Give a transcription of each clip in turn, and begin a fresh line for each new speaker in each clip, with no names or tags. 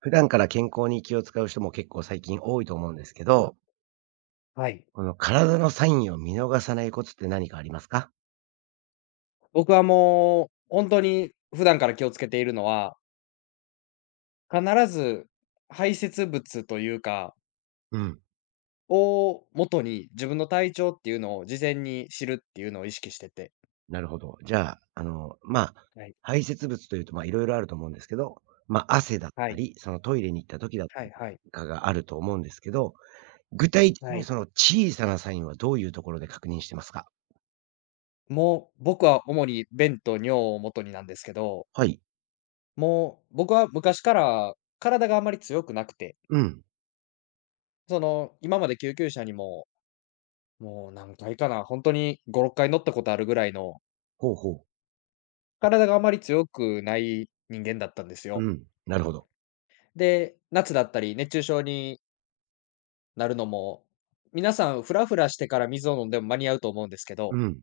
普段から健康に気を使う人も結構最近多いと思うんですけど、
はい。
この体のサインを見逃さないコツって何かありますか？
僕はもう、本当に普段から気をつけているのは、必ず排泄物というか、
うん、
を元に自分の体調っていうのを事前に知るっていうのを意識してて。
なるほど。じゃあ、
はい。
排泄物というと、いろいろあると思うんですけど、汗だっ
は
た
い。
り、そのトイレに行った時だった
は
り
い
と
はい。
かがあると思うんですけど、具体的
は
に
い。
その小さなサインはどういうところで確認してますか？
もう、僕は主に便と尿を元になんですけど、
はい。
もう、僕は昔から体があまり強くなくて、
うん。
その、今まで救急車にも、もう何回かな、本当に5、6回乗ったことあるぐらいの
ほうほう。
体があまり強くない人間だったんです
う
よ。
ん、なるほど。
で、夏だったり熱中症になるのも、皆さんフラフラしてから水を飲んでも間に合うと思うんですけ
う
ど、
ん。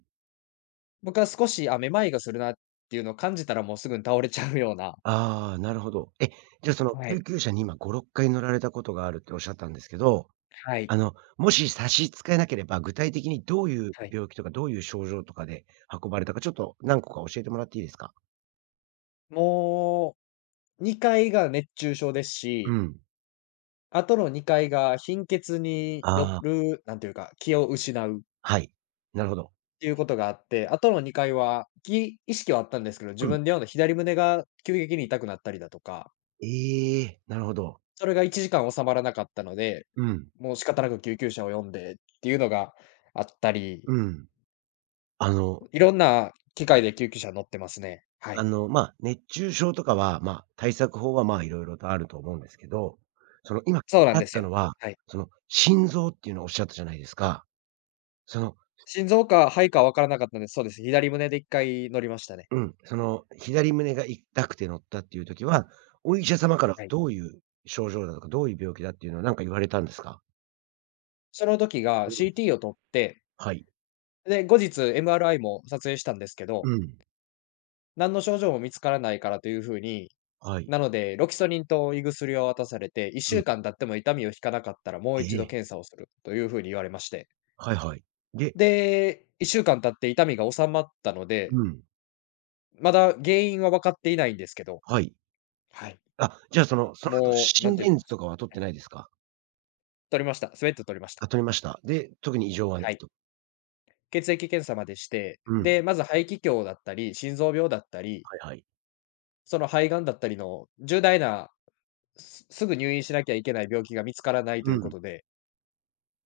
僕は少し、あ、めまいがするなっていうのを感じたらもうすぐに倒れちゃうような。
ああ、なるほど。え、じゃあその
は
救
い、
急車に今5、6回乗られたことがあるっておっしゃったんですけど、
はい、
もし差し支えなければ、具体的にどういう
はい。
病気とか、どういう症状とかで運ばれたか、ちょっと何個か教えてもらっていいですか？
もう2回が熱中症です
う
し、
ん。
あとの2回が貧血によ
ああ、
る、なんていうか、気を失う。
はい。なるほど。
ていうことがあって、あとの2回は、意識はあったんですけど、自
うん。
分で読んだ左胸が急激に痛くなったりだとか、
ええ、なるほど。
それが1時間収まらなかったので、
うん。
もう仕方なく救急車を呼んでっていうのがあったり、
うん。あの
いろんな機械で救急車乗ってますね。はい。
熱中症とかは、対策法は、いろいろとあると思うんですけど、今気
そ
に
うなん
な
で
っ
す
たの
よ。
は、
はい。
心臓っていうのをおっしゃったじゃないですか。その
心臓か肺かわからなかったんです、そうです。左胸で1回乗りましたね。
うん、その左胸が痛くて乗ったっていう時は、お医者様から
はい。
どういう症状だとか、どういう病気だっていうのは何か言われたんですか？
その時
う
が
ん。
CT を取って、
はい。
で、後日 MRI も撮影したんですけ
う
ど、
ん。
何の症状も見つからないからというふうに。
はい。
なので、ロキソニンと胃薬を渡されて、1
う
週
ん。
間経っても痛みを引かなかったらもう
え
一度
え。
検査をするというふうに言われまして。
はいはい。で、
で、1週間経って痛みが収まったので、
うん。
まだ原因は分かっていないんですけど、
はい。
はい。
あ、じゃあその後
もう、なん
心
ていう
電
か、
図とかは取っ
は
て
い、
ないですか？
取りました。スウェット取りました。
あ、取りました。で、特に異常はない
はい。
と。
血液検査までして、
うん。
で、まず肺気胸だったり、心臓病だったり、
はいはい。
その肺がんだったりの重大な、すぐ入院しなきゃいけない病気が見つからないと
う
いうこ
ん。
とで、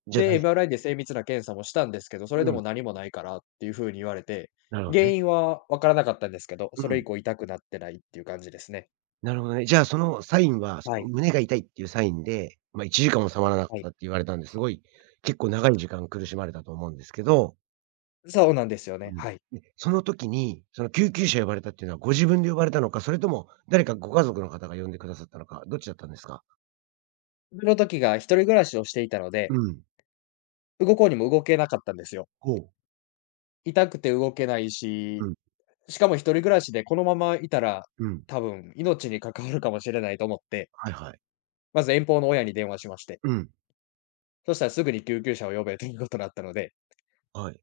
じゃな
で、
い。
MRI です精密な検査もしたんですけど、それ
う
で
ん、
も何もないからっていう風に言われて、
なるほど
原
ね。
因は分からなかったんですけど、
う
それ以
ん。
降痛くなってないっていう感じですね。
なるほどね。じゃあ、そのサインは、
は
その
い。
胸が痛いっていうサインで、1時間も治まらなかっ
はい。
たって言われたんで、すごい、結構長い時間苦しまれたと思うんですけど、
そうなんですよ
う
ね。
ん。
はい。
で、その時に、その救急車呼ばれたっていうのはご自分で呼ばれたのか、それとも誰かご家族の方が呼んでくださったのか、どっちだったんですか？
その時が一人暮らしをしていたので、
うん。
動こうにも動けなかったんですよ。
ほう。
痛くて動けない
う
し、
ん。
しかも一人暮らしでこのままいたら、
うん。
多分命に関わるかもしれないと思って、
はいはい。
まず遠方の親に電話しまして、
うん。
そしたらすぐに救急車を呼べということだったので、
はい。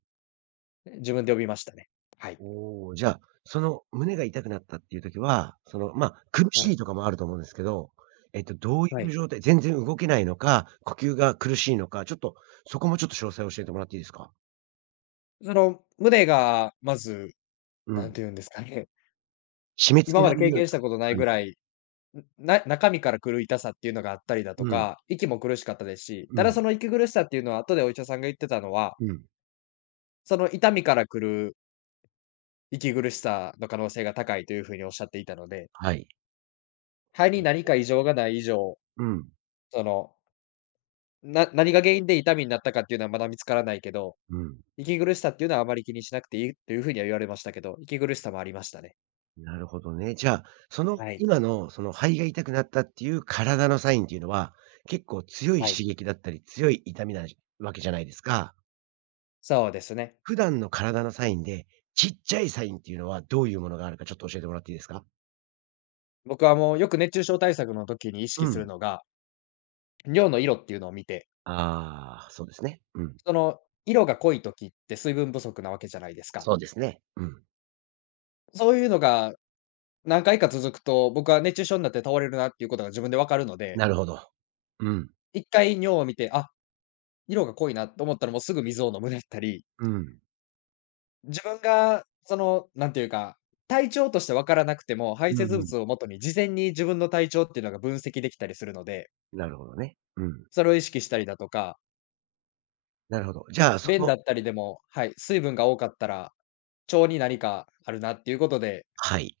自分で呼びましたね。はい。
おお、じゃあ、その胸が痛くなったっていう時は、苦
は
しい
い。
とかもあると思うんですけど、どうい
は
う
い。
状態、全然動けないのか、呼吸が苦しいのか、ちょっと、そこもちょっと詳細を教えてもらっていいですか？
その、胸がまず、
う
何
ん。
て言うんですかね、
締め 付
今
け
ま
ら
で
れる
経
よう
験し
な
たことない
感
ぐ
じ。
らい、中身から来る痛さっていうのがあったりだと
うん、
か、息も苦しかったですし、
う
ただ
ん、
その息苦しさっていうのは後でお医者さんが言ってたのは、
うん。
その痛みから来る息苦しさの可能性が高いという風におっしゃっていたので、
はい。
肺に何か異常がない以上、
うん、
その、何が原因で痛みになったかっていうのはまだ見つからないけど、
うん。
息苦しさっていうのはあまり気にしなくていいという風には言われましたけど、息苦しさもありましたね。
なるほどね。じゃあ、
はい、
今の、その肺が痛くなったっていう体のサインっていうのは、結構強い
は
刺
い。
激だったり、強い痛みなわけじゃないですか。
そうですね。
普段の体のサインで、ちっちゃいサインっていうのはどういうものがあるかちょっと教えてもらっていいですか？
僕はもうよく熱中症対策の時に意
う
識する
ん。
のが、尿の色っていうのを見て、
ああ、そうですね。うん。
その色が濃い時って水分不足なわけじゃないですか。
そうですね。うん。
そういうのが何回か続くと、僕は熱中症になって倒れるなっていうことが自分でわかるので、
なるほど。うん。
1回尿を見て、あ、色が濃いなと思ったらもうすぐ水を飲むだったり、
うん。
自分がその、なんていうか、体調としてわからなくても、排
う
泄
んうん。
物をもとに事前に自分の体調っていうのが分析できたりするので、
なるほどね。うん。
それを意識したりだとか。
なるほど。じゃあ、
便だったりでも、はい、水分が多かったら、腸に何かあるなっていうことで、
はい。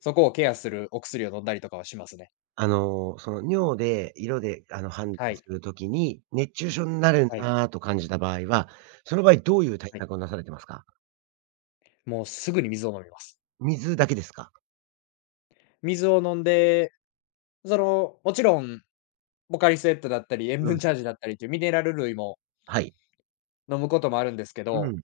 そこをケアするお薬を飲んだりとかはしますね。
その尿で、色で、判
は
断
い、
するときに、熱中症になる
はい、
なと感じた場合は、その場合どういう対
はい。
策をなされてますか？
もうすぐに水を飲みます。
水だけですか？
水を飲んで、その、もちろん、ポカリスエットだったり、塩
うん。
分チャージだったりっていうミネラル類も
はい。
飲むこともあるんですけ
う
ど、
ん。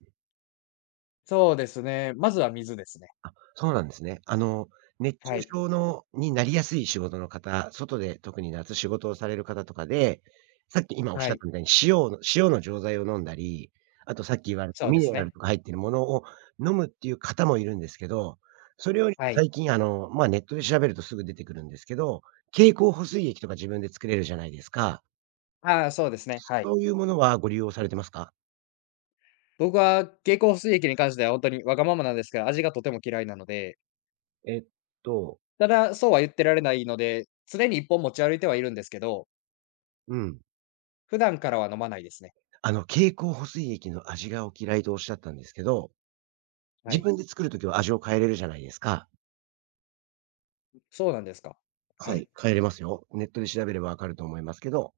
そうですね、まずは水ですね。
あ、そうなんですね。熱
は
中
い、
症のになりやすい仕事の方、外で特に夏仕事をされる方とかで、さっき今おっし
は
ゃっ
い、
たみたいに塩の錠剤を飲んだり、あとさっき言われた
そう
ミ
で
ネ
す
ラル
ね。
とか入ってるものを飲むっていう方もいるんですけど、それより
は
も
い。
最近ネットで調べるとすぐ出てくるんですけど、経口補水液とか自分で作れるじゃないですか。
ああ、そうですね、はい。
そういうものはご利用されてますか？
僕は蛍光水液に関しては本当にわがままなんですけど味がとても嫌いなので、
えっと、
ただ、そうは言ってられないので、常に一本持ち歩いてはいるんですけど、
うん。
普段からは飲まないですね。
蛍光補水液の味がお嫌いとおっしゃったんですけど、
は
自
い。
分で作るときは味を変えれるじゃないですか。
そうなんですか。
は
は
い、
い。
変えれますよ。ネットで調べればわかると思いますけど、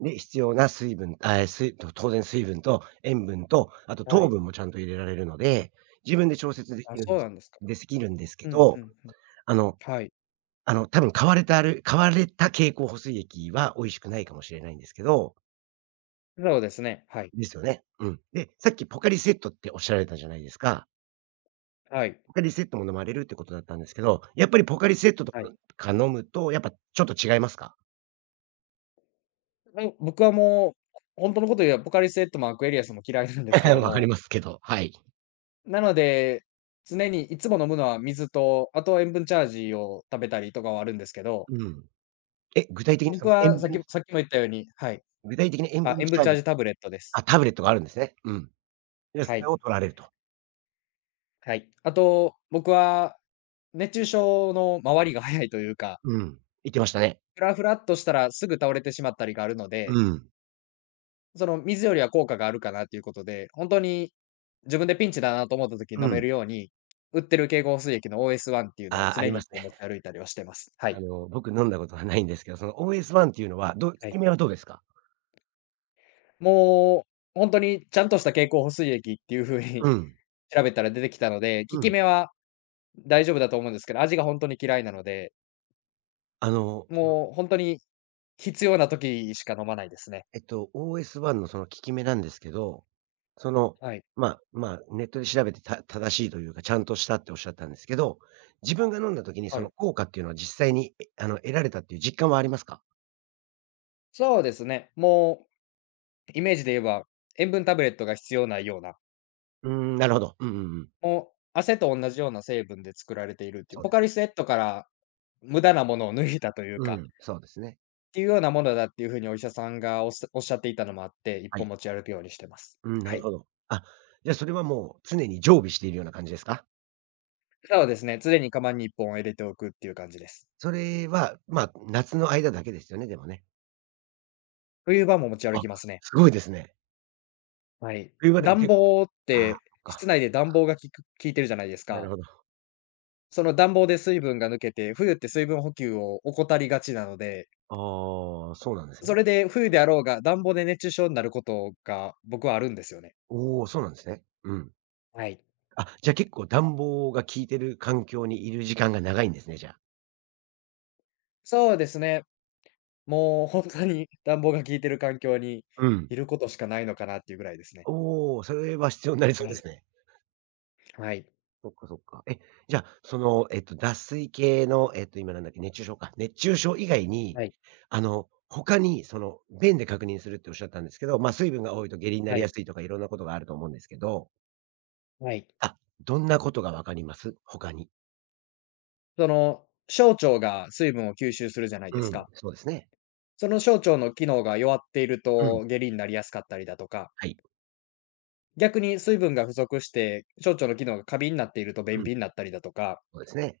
で、必要な水分、水と当然水分と塩分と、あと
は
糖
い。
分もちゃんと入れられるので、自分で調節
あ、そうなんですか。
できるんですけ
うん、ふ
ど、
んふん。
あの
はい。
多分買われた経口補水液は美味しくないかもしれないんですけど、
そうですね。はい。
ですよね。うん。で、さっきポカリスエットっておっしゃられたじゃないですか。
はい。
ポカリスエットも飲まれるってことだったんですけど、やっぱりポカリスエットと
はい。
か飲むと、やっぱちょっと違いますか？
もう僕はもう、ほんとのこと言えばポカリスエットもアクエリアスも嫌いなんですけ ど
わかり
も、
ますけど、はい。
なので、常にいつも飲むのは水と、あとは塩分チャージを食べたりとかはあるんですけど、
うん。え、
僕はさっきさっきも言ったようにはい。
具体的な塩
あ、
分
塩
チ
分
ャー
チャ
ジ。
ージタブレットで
あ、
す。
タブレットがあるんですね。うん。で、
は
それ
い。
を取られると。
はい。あと、僕は熱中症の回りが早いというか、
うん。言ってましたね。
フラフラっとしたらすぐ倒れてしまったりがあるの
う
で、
ん。
その水よりは効果があるかなということで、本当に自分でピンチだなと思った時に
う
飲め
ん。
るように、売ってる経口補水液の OS1 っていうのを
ああ、あり
常に
ま
1
す
本持ち
ね。
歩いたりはしてます。はい。
僕飲んだことはないんですけど、その OS1 っていうのは、効
は
き
い。
目はどうですか？
もう本当にちゃんとした経口補水液っていう風
う
に
ん。
調べたら出てきたので、効
う
き
ん。
目は大丈夫だと思うんですけど、味が本当に嫌いなので、
あの
もう本当に必要な時しか飲まないですね。
OS1 のその効き目なんですけど、その、
はい。
ネットで調べてた正しいというか、ちゃんとしたっておっしゃったんですけど、自分が飲んだ時にそ
は
の
い。
効果っていうのは実際に、え、あの、得られたっていう実感はありますか？
そうですね。もうイメージで言えば、塩分タブレットが必要ないような、
うーん、なるほど。うんうんうん。
もう汗と同じような成分で作られているってい
そ
う、
う
ポ
で
カ
す
リスエ
ね。
ットから無駄なものを抜いたというか、っ
うん、そうですね。
ていうようなものだっていうふうにお医者さんがおっしゃっていたのもあって、一
はい。
本持ち歩くようにしてます。
うん、な
は
る
い。
ほど。あ、じゃあそれはもう常に常備しているような感じですか？
そうですね、常にカバンに一本入れておくっていう感じです。
それは、夏の間だけですよね、でもね。
冬場も持ち歩
あ、
きますね。
すごいですね。
はい。
冬場でも
暖
け、
房っ
ああ、
て、
そっ
室
か。
内で暖房が効いてるじゃないです
なる
か。
ほど。
その暖房で水分が抜けて、冬って水分補給を怠りがちなので、
ああ、そうなんです
そ
ね。
れで冬であろうが、暖房で熱中症になることが僕はあるんですよね。
おお、そうなんですね。うん。
はい。
あ、じゃあ結構暖房が効いてる環境にいる時間が長いんですね、じゃあ。
そうですね。もう本当に暖房が効いてる環境に
うん。
いることしかないのかなっていうぐらいですね。
おお、それは必要になりそう
は
で
い、
すね。
はい、
そっかそっか。え、じゃあ、脱水系の、今なんだっけ、熱中症か。熱中症以外に、
はい、
他に、便で確認するっておっしゃったんですけど、水分が多いと下痢にな
は
りや
い、
すいとかいろんなことがあると思うんですけど、
はい。
あ、どんなことがわかります？他に。
その、小腸が水分を吸収するじゃないで
う
す
ん、
か。
そうですね。
その小腸の機能が弱っている
うん、
と、下痢になりやすかったりだとか、
はい。
逆に水分が不足して、小腸の機能が過敏になっていると
う
便
ん、
秘になったりだとか、
そうですね。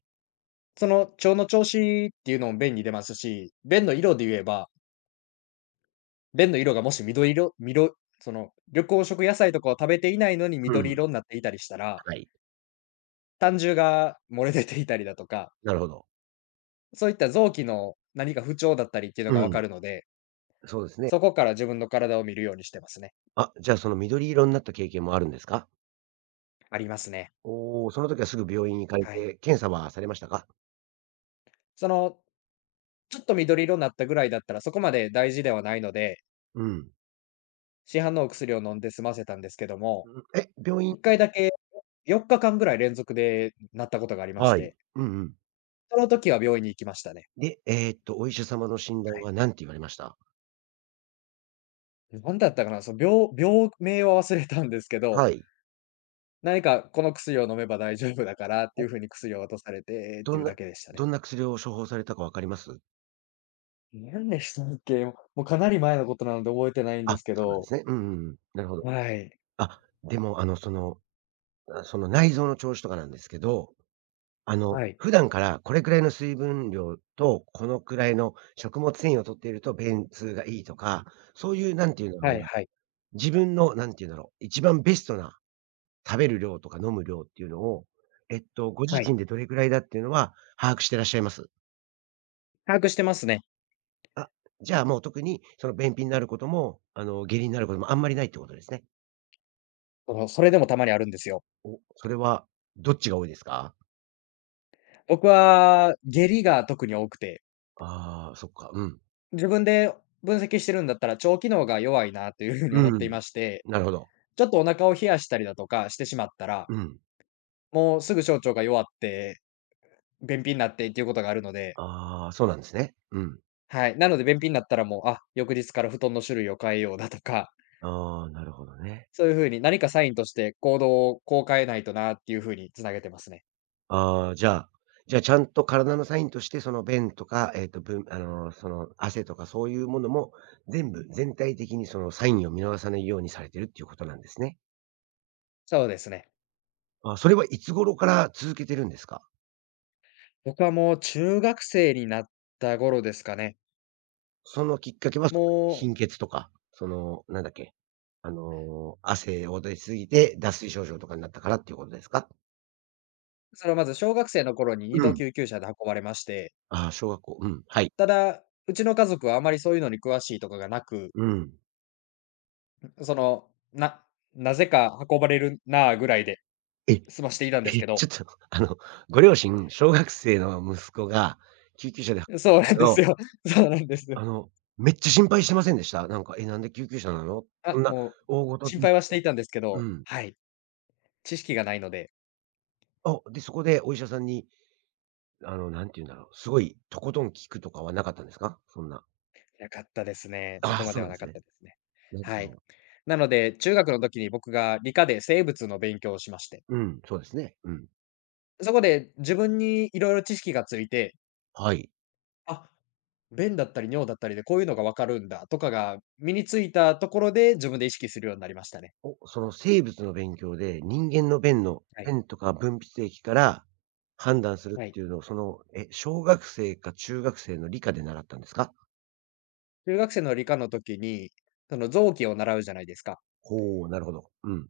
その腸の調子っていうのも便に出ますし、便の色で言えば便の色がもし緑色、緑黄色野菜とかを食べていないのに
う
緑
ん、
色になっていたりしたら、
はい。
胆汁が漏れ出ていたりだとか、
なるほど。
そういった臓器の何か不調だったりっていうの
う
が分か
ん。
るので、
そうですね。
そこから自分の体を見るようにしてますね。
あ、じゃあその緑色になった経験もあるんですか？
ありますね。
おおー、その時はすぐ病院に行かれ
はい。
て、検査はされましたか？
その、ちょっと緑色になったぐらいだったら、そこまで大事ではないので、
うん。
市販のお薬を飲んで済ませたんですけども、
うん、え、病院。
1回だけ、4日間ぐらい連続でなったことがありまし
はい。
て、
うんうん。
その時は病院に行きましたね。
で、お医者様の診断
はい。
は何て言われました？
なんだったかな、病名は忘れたんですけど、
はい。
何かこの薬を飲めば大丈夫だからってい
お、
う風に薬を渡されてっ
ど
てい
ん
う
な
だけでしたね。
どんな薬を処方されたかわかります？
何でしたっけ？もうかなり前のことなので覚えてないんで
あ、
すけ
そうなんで
ど、
すね。うんうんうん。なるほど。
はい。
あ、でもその内臓の調子とかなんですけど、
はい。
普段からこれくらいの水分量と、このくらいの食物繊維を摂っていると便通がいいとか、そういうなんていうんだろう
はい
な、
はい。
自分のなんていうんだろう、一番ベストな食べる量とか飲む量っていうのを、ご
は
自
い。
身でどれくらいだっていうのは把握してらっしゃいます？
把握してますね。
あ、じゃあ、もう特にその便秘になることも、下痢になることもあんまりないってことですね。
その、それでもたまにあるんですよ。
お、それはどっちが多いですか？
僕は下痢が特に多くて、
ああー、そっか、うん。
自分で分析してるんだったら腸機能が弱いなという風に
う
思ってい
ん。
まして、
なるほど。
ちょっとお腹を冷やしたりだとかしてしまったら、
うん。
もうすぐ小腸が弱って便秘になってっていうことがあるので、
ああ、そうなんですね。うん。
はい。なので便秘になったらもう、あ、翌日から布団の種類を変えようだとか、
ああ、なるほどね。
そういう風に何かサインとして行動をこう変えないとなっていう風に繋げてますね。
ああ、じゃあちゃんと体のサインとして、その便とか、えっと、ぶあのー、その汗とかそういうものも、全部全体的にそのサインを見逃さないようにされてるっていうことなんですね。
そうですね。
あ、それはいつ頃から続けてるんですか？
僕はもう中学生になった頃ですかね。
そのきっかけは、その
もう、
貧血とか、なんだっけ、汗を出しすぎて脱水症状とかになったからっていうことですか？
それはまず小学生の頃に二
う
度
ん。
救急車で運ばれまして、
ああ、小学校。うん、はい。
ただ、うちの家族はあまりそういうのに詳しいとかがなく、
うん。
その、なぜか運ばれるなあぐらいで
え
済ましていたんです
え、
け
ち
ど、
ょっと、ご両親、小学生の息子が救急車で
そうなんで
ど、
すよ。そうなんです。
あの、めっちゃ心配してませんでした？なんか、「え、なんで救急車なの？こ
あ、
んな
もう、
大事
心
で」
配はしていたんですけ
う
ど、
ん。
はい、知識がないので、
あ、で、そこでお医者さんに、なんて言うんだろう、すごいとことん聞くとかはなかったんですか？そんな。
なかったですね。そ
あ
こ
あ、
ま
そ
で
うな
は
んで
な
す
かっ
ね。
たですね。
なるほ
はい。
ど。
なので、中学の時に僕が理科で生物の勉強をしまして、
うん、そうですね。うん。
そこで自分にいろいろ知識がついて、
はい。
あ、便だったり尿だったりでこういうのがわかるんだとかが身についたところで、自分で意識するようになりましたね。
お、その生物の勉強で、人間の
はい、
便とか分泌液から判断する
は
っ
い。
ていうのを、小学生か中学生の理科で習ったんですか？
中学生の理科の時に、その臓器を習うじゃないですか。
ほうなるほど。うん。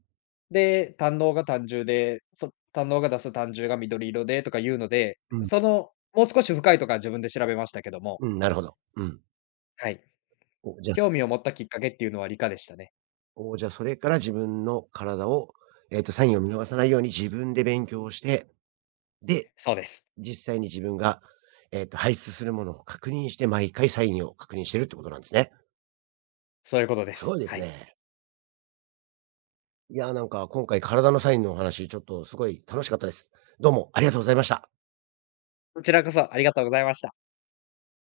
で、胆のうが胆汁で、胆のうが出す胆汁が緑色でとかいうので、
うん。
その、もう少し深いとこは自分で調べましたけども、
うん、なるほど。うん。
はい。
お、
興味を持ったきっかけっていうのは理科でしたね。
じゃそれから自分の体を、サインを見逃さないように自分で勉強して、で、
そうです。
実際に自分が、排出するものを確認して、毎回サインを確認してるってことなんですね。
そういうことで
すご
す。
いで
は
す
い。
ね。いや、なんか今回体のサインのお話、ちょっとすごい楽しかったです。どうもありがとうございました。
こちらこそありがとうございました。